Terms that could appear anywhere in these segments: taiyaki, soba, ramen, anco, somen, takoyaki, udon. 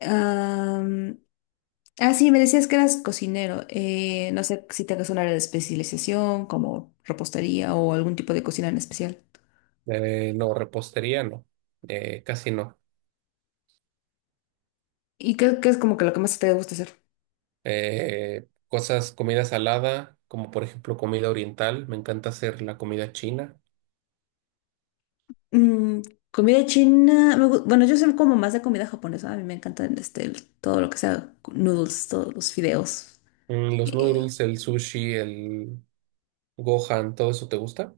Am, ah, sí, me decías que eras cocinero. No sé si tengas un área de especialización, como repostería o algún tipo de cocina en especial. No, repostería no. Casi no. ¿Y qué es como que lo que más te gusta hacer? Cosas, comida salada, como por ejemplo comida oriental, me encanta hacer la comida china. Mm, Comida china. Bueno, yo soy como más de comida japonesa. A mí me encanta este, todo lo que sea noodles, todos los fideos. Mm, los Eh, noodles, el sushi, el gohan, ¿todo eso te gusta?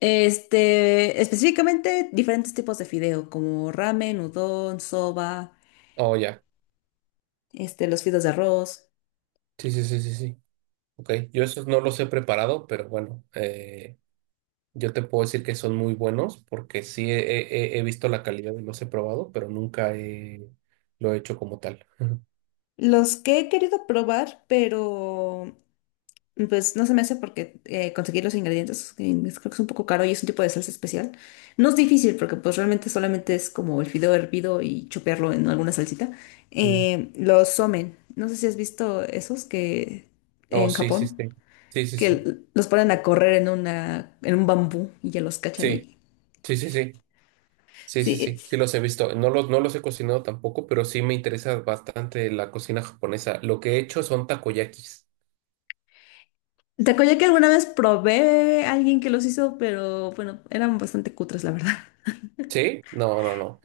este, específicamente diferentes tipos de fideo, como ramen, udon, soba, Oh, ya. este, los fideos de arroz. Sí, sí, sí, sí, sí. Ok, yo esos no los he preparado, pero bueno, yo te puedo decir que son muy buenos porque he visto la calidad y los he probado, pero nunca he- lo he hecho como tal. Los que he querido probar, pero pues no se me hace porque conseguir los ingredientes, creo que es un poco caro y es un tipo de salsa especial. No es difícil porque pues realmente solamente es como el fideo hervido y chopearlo en alguna salsita. Mm. Los somen, no sé si has visto esos que Oh, en sí, sí, sí. Japón, Sí, sí, que sí. Los ponen a correr en una, en un bambú y ya los cachan Sí. y... Sí, sí, sí, sí, sí, Sí, sí, sí los he visto. No los he cocinado tampoco, pero sí me interesa bastante la cocina japonesa. Lo que he hecho son takoyakis. te que alguna vez probé a alguien que los hizo, pero bueno, eran bastante cutres, la verdad. ¿Sí? No, no, no.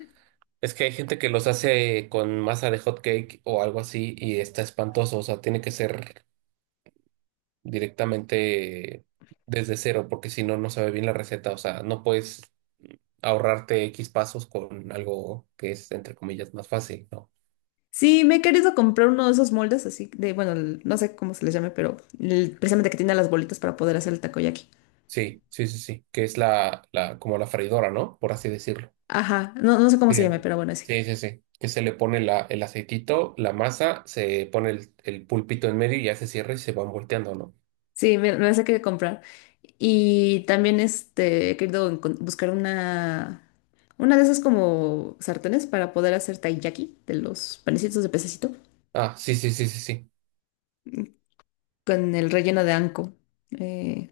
Es que hay gente que los hace con masa de hot cake o algo así y está espantoso. O sea, tiene que ser directamente desde cero, porque si no, no sabe bien la receta. O sea, no puedes ahorrarte X pasos con algo que es, entre comillas, más fácil, ¿no? Sí, me he querido comprar uno de esos moldes así de, bueno, no sé cómo se les llame, pero precisamente que tiene las bolitas para poder hacer el takoyaki. Sí, sí, sí, sí, que es como la freidora, ¿no? Por así decirlo. Ajá, no, no sé cómo Sí. se llame, pero bueno, sí. Sí, sí, sí. Que se le pone el aceitito, la masa, se pone el pulpito en medio y ya se cierra y se van volteando, ¿no? Sí, me las he querido comprar. Y también este, he querido buscar una, de esas como sartenes para poder hacer taiyaki de los panecitos de pececito Ah, sí, sí, sí, sí, sí. con el relleno de anco. Eh,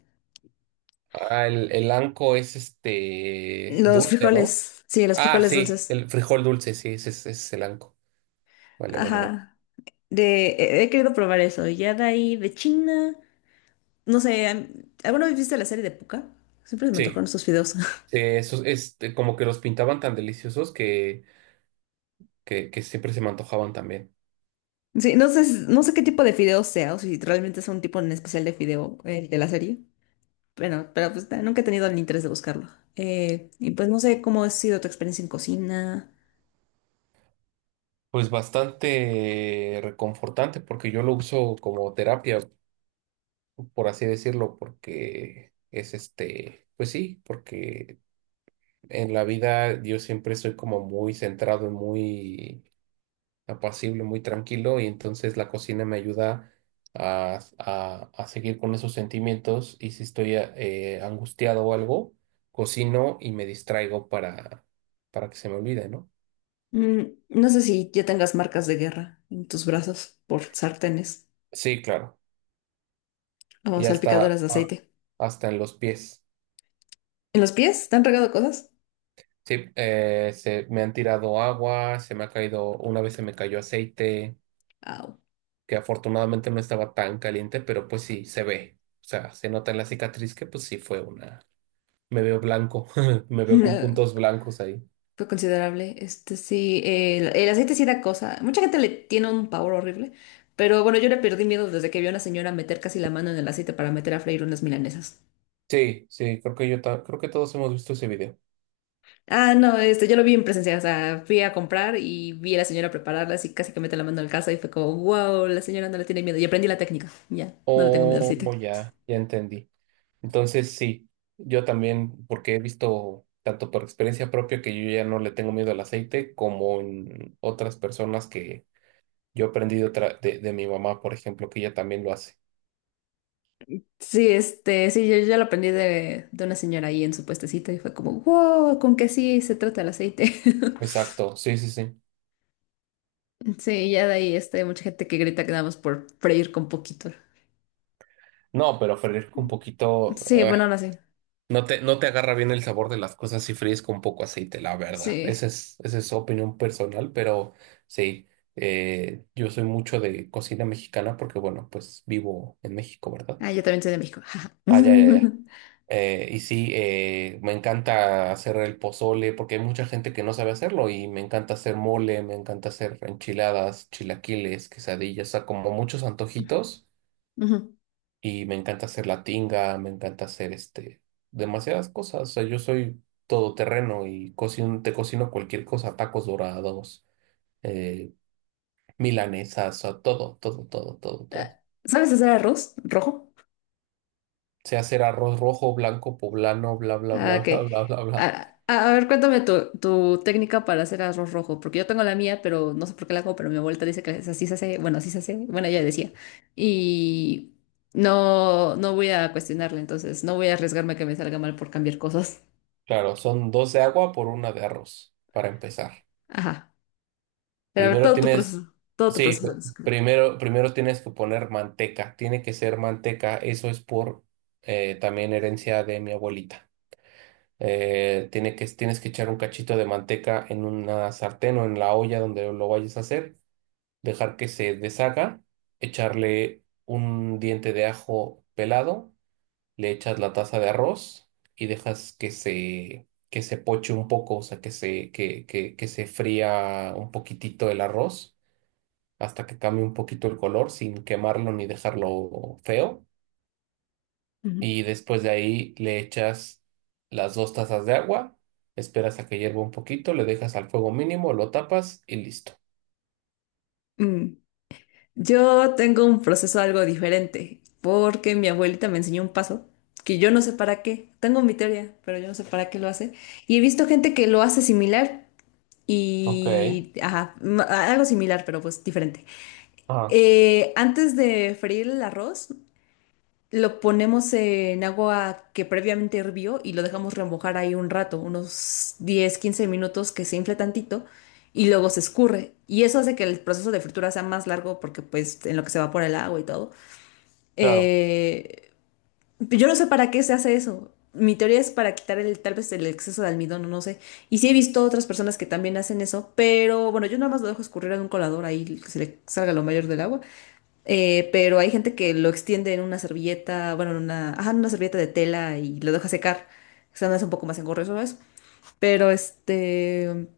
Ah, el anco es este los dulce, ¿no? frijoles, sí, los Ah, frijoles sí, dulces. el frijol dulce, sí, ese es el anco. Vale, vale, vale. Ajá. He querido probar eso. Ya de ahí de China. No sé, ¿alguna vez viste la serie de puka? Siempre me antojaron Sí, esos fideos. sí, esos, este, como que los pintaban tan deliciosos que siempre se me antojaban también. Sí, no sé qué tipo de fideos sea, o si realmente es un tipo en especial de fideo el de la serie. Bueno, pero pues nunca he tenido el interés de buscarlo. Y pues no sé cómo ha sido tu experiencia en cocina. Pues bastante reconfortante porque yo lo uso como terapia, por así decirlo, porque es este, pues sí, porque en la vida yo siempre soy como muy centrado y muy apacible, muy tranquilo, y entonces la cocina me ayuda a seguir con esos sentimientos, y si estoy angustiado o algo, cocino y me distraigo para que se me olvide, ¿no? Mm, no sé si ya tengas marcas de guerra en tus brazos por sartenes Sí, claro, o y hasta, salpicadoras de aceite. hasta en los pies. ¿En los pies? ¿Te han regado cosas? Sí, me han tirado agua, se me ha caído, una vez se me cayó aceite, Au. que afortunadamente no estaba tan caliente, pero pues sí, se ve. O sea, se nota en la cicatriz que pues sí fue una... Me veo blanco, me veo con puntos blancos ahí. Fue considerable. Este sí, el aceite sí da cosa. Mucha gente le tiene un pavor horrible. Pero bueno, yo le perdí miedo desde que vi a una señora meter casi la mano en el aceite para meter a freír unas milanesas. Sí, sí, creo que creo que todos hemos visto ese video. Ah, no, este, yo lo vi en presencia. O sea, fui a comprar y vi a la señora prepararlas y casi que mete la mano en la casa y fue como, wow, la señora no le tiene miedo. Y aprendí la técnica. Ya, no le tengo miedo al Oh, aceite. ya, ya entendí. Entonces sí, yo también, porque he visto tanto por experiencia propia que yo ya no le tengo miedo al aceite, como en otras personas que yo aprendí de, de mi mamá, por ejemplo, que ella también lo hace. Sí, este, sí, yo lo aprendí de una señora ahí en su puestecito y fue como, wow, con que sí se trata el aceite. Exacto, sí, sí, sí. Sí, ya de ahí este, hay mucha gente que grita que nada más por freír con poquito. No, pero fresco un poquito, Sí, bueno, no sé. No te agarra bien el sabor de las cosas si fríes con poco aceite, la verdad. Sí. Esa es opinión personal, pero sí, yo soy mucho de cocina mexicana porque, bueno, pues vivo en México, ¿verdad? Ah, yo también soy de México. Jaja. Ah, ya, ya, ya. Y sí, me encanta hacer el pozole porque hay mucha gente que no sabe hacerlo y me encanta hacer mole, me encanta hacer enchiladas, chilaquiles, quesadillas, o sea, como muchos antojitos Ujú. y me encanta hacer la tinga, me encanta hacer este, demasiadas cosas, o sea, yo soy todoterreno y cocino, te cocino cualquier cosa, tacos dorados, eh, milanesas, o sea, todo, todo, todo, todo, todo. Ah, ¿sabes hacer arroz rojo? Sé hacer arroz rojo, blanco, poblano, bla, bla, Ah, bla, ok. bla, bla, bla, bla. Ah, a ver, cuéntame tu técnica para hacer arroz rojo, porque yo tengo la mía, pero no sé por qué la hago, pero mi abuelita dice que así se hace, bueno, así se hace, bueno, ella decía. Y no, no voy a cuestionarle, entonces no voy a arriesgarme a que me salga mal por cambiar cosas. Claro, son dos de agua por una de arroz, para empezar. Ajá. Pero a ver, Primero todo tu tienes, proceso, todo tu sí, proceso. pr- primero, Primero tienes que poner manteca, tiene que ser manteca, eso es por también herencia de mi abuelita. Tienes que echar un cachito de manteca en una sartén o en la olla donde lo vayas a hacer, dejar que se deshaga, echarle un diente de ajo pelado, le echas la taza de arroz y dejas que se poche un poco, o sea, que se fría un poquitito el arroz hasta que cambie un poquito el color sin quemarlo ni dejarlo feo. Ujú. Y después de ahí le echas las dos tazas de agua, esperas a que hierva un poquito, le dejas al fuego mínimo, lo tapas y listo. Mm. Yo tengo un proceso algo diferente, porque mi abuelita me enseñó un paso que yo no sé para qué. Tengo mi teoría, pero yo no sé para qué lo hace. Y he visto gente que lo hace similar Ok, y, ajá, algo similar, pero pues diferente. ah, Antes de freír el arroz, lo ponemos en agua que previamente hirvió y lo dejamos remojar ahí un rato, unos 10 15 minutos que se infle tantito y luego se escurre. Y eso hace que el proceso de fritura sea más largo porque pues en lo que se evapora el agua y todo. claro. Eh, yo no sé para qué se hace eso. Mi teoría es para quitar el, tal vez el exceso de almidón, o no sé. Y sí he visto otras personas que también hacen eso, pero bueno, yo nada más lo dejo escurrir en un colador ahí que se le salga lo mayor del agua. Pero hay gente que lo extiende en una servilleta, bueno, en una, ajá, en una servilleta de tela y lo deja secar. O sea, no es un poco más engorroso eso. Pero este,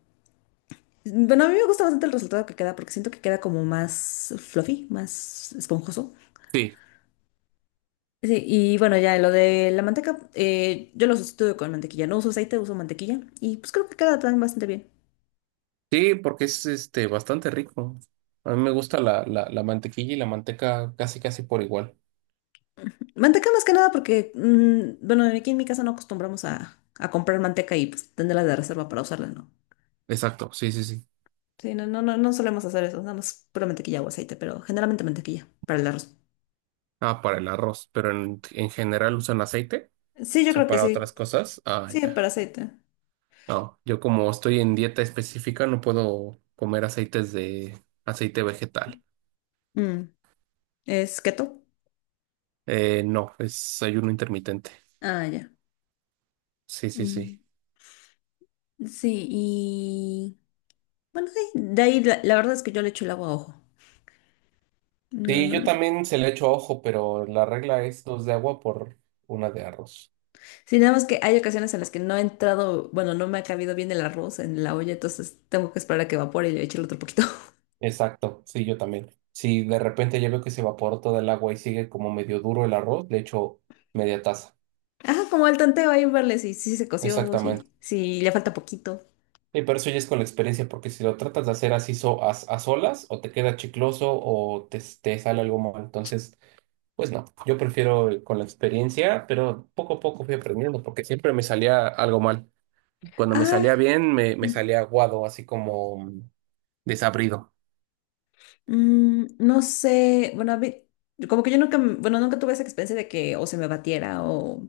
bueno, a mí me gusta bastante el resultado que queda porque siento que queda como más fluffy, más esponjoso. Sí, Sí, y bueno, ya lo de la manteca, yo lo sustituyo con mantequilla. No uso aceite, uso mantequilla. Y pues creo que queda también bastante bien. sí, porque es este bastante rico. A mí me gusta la mantequilla y la manteca casi casi por igual. Manteca más que nada porque, bueno, aquí en mi casa no acostumbramos a comprar manteca y pues tenerla de reserva para usarla, ¿no? Exacto, sí, sí, sí. Sí, no, no, no, no solemos hacer eso, nada más pura mantequilla o aceite, pero generalmente mantequilla para el arroz. Ah, para el arroz, pero en general usan aceite, Sí, o yo sea, creo que para sí. otras cosas. Ah, Sí, ya. para aceite. No, yo como estoy en dieta específica no puedo comer aceite vegetal. Mm, ¿Es keto? No, es ayuno intermitente. Ah, ya. Sí, sí, Mm, sí. Sí, y bueno, sí, de ahí la, verdad es que yo le echo el agua a ojo. No, Sí, no. yo No. también se le echo ojo, pero la regla es dos de agua por una de arroz. Sí, nada más que hay ocasiones en las que no ha entrado, bueno, no me ha cabido bien el arroz en la olla, entonces tengo que esperar a que evapore y le echarle otro poquito. Exacto, sí, yo también. Si de repente ya veo que se evaporó toda el agua y sigue como medio duro el arroz, le echo media taza. Ajá, como el tanteo ahí, verle si, si se coció, Exactamente. si, si le falta poquito. Y pero eso ya es con la experiencia, porque si lo tratas de hacer así a solas, o te queda chicloso o te sale algo mal. Entonces, pues no, yo prefiero con la experiencia, pero poco a poco fui aprendiendo, porque siempre me salía algo mal. Cuando me Ah. salía bien, me salía aguado, así como mm, desabrido. No sé, bueno, como que yo nunca, bueno, nunca tuve esa experiencia de que o se me batiera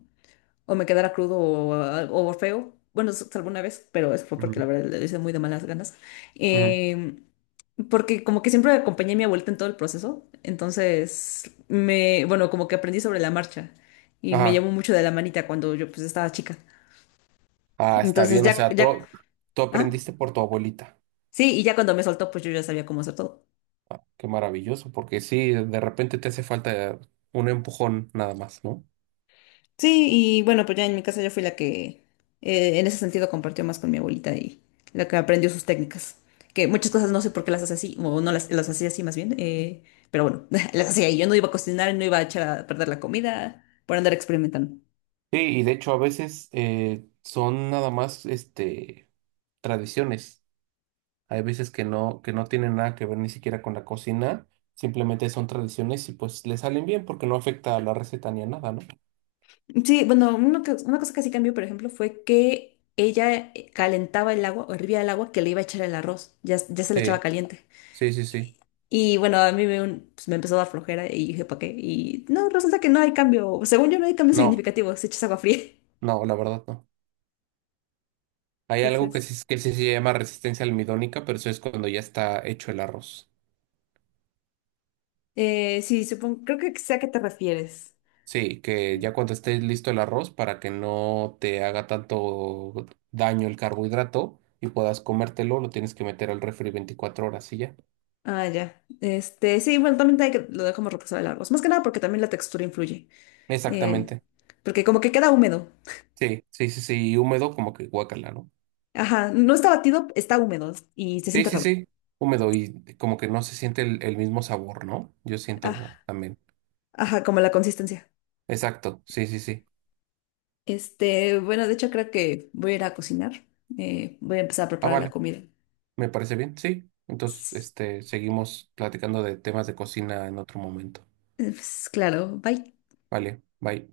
o me quedara crudo o, o feo. Bueno, alguna vez, pero es fue porque Ujú, la verdad lo hice muy de malas ganas. ujú. Em, porque como que siempre acompañé a mi abuelita en todo el proceso, entonces me, bueno, como que aprendí sobre la marcha y me Ajá, llevó mucho de la manita cuando yo pues estaba chica. ah, está Entonces bien, o ya, sea, ya, tú ah, aprendiste por tu abuelita. sí, y ya cuando me soltó pues yo ya sabía cómo hacer todo. Qué maravilloso, porque sí, de repente te hace falta un empujón nada más, ¿no? Sí, y bueno, pues ya en mi casa yo fui la que en ese sentido compartió más con mi abuelita y la que aprendió sus técnicas. Que muchas cosas no sé por qué las hace así, o no las hacía así más bien, pero bueno, las hacía y yo no iba a cocinar, no iba a echar a perder la comida por andar experimentando. Sí, y de hecho a veces son nada más este tradiciones. Hay veces que no tienen nada que ver ni siquiera con la cocina, simplemente son tradiciones y pues le salen bien porque no afecta a la receta ni a nada, ¿no? Sí, bueno, una, una cosa que sí cambió, por ejemplo, fue que ella calentaba el agua o hervía el agua que le iba a echar el arroz, ya, ya se le echaba Sí, caliente. sí, sí, sí. Y bueno, a mí me, pues, me empezó a dar flojera y dije, ¿para qué? Y no, resulta que no hay cambio. Según yo, no hay cambio No, significativo. Se echas agua fría. no, la verdad no. Hay algo Entonces, que sí se llama resistencia almidónica, pero eso es cuando ya está hecho el arroz. Sí, supongo, creo que sé a qué te refieres. Sí, que ya cuando esté listo el arroz para que no te haga tanto daño el carbohidrato y puedas comértelo, lo tienes que meter al refri 24 horas y ya. Ah, ya. Este, sí, bueno, también hay que, lo dejamos reposar de largos. Más que nada porque también la textura influye. Eh, Exactamente. porque como que queda húmedo. Sí, sí, sí, sí, y húmedo como que guácala, ¿no? Ajá, no está batido, está húmedo y se Sí, siente sí, raro. sí, húmedo y como que no se siente el mismo sabor, ¿no? Yo siento Ah, como también. ajá, como la consistencia. Exacto, sí, sí, sí. Este, bueno, de hecho creo que voy a ir a cocinar. Voy a empezar a Ah, preparar la vale, comida. me parece bien, sí. Entonces, este, seguimos platicando de temas de cocina en otro momento. Pues, claro, bye. Vale, bye.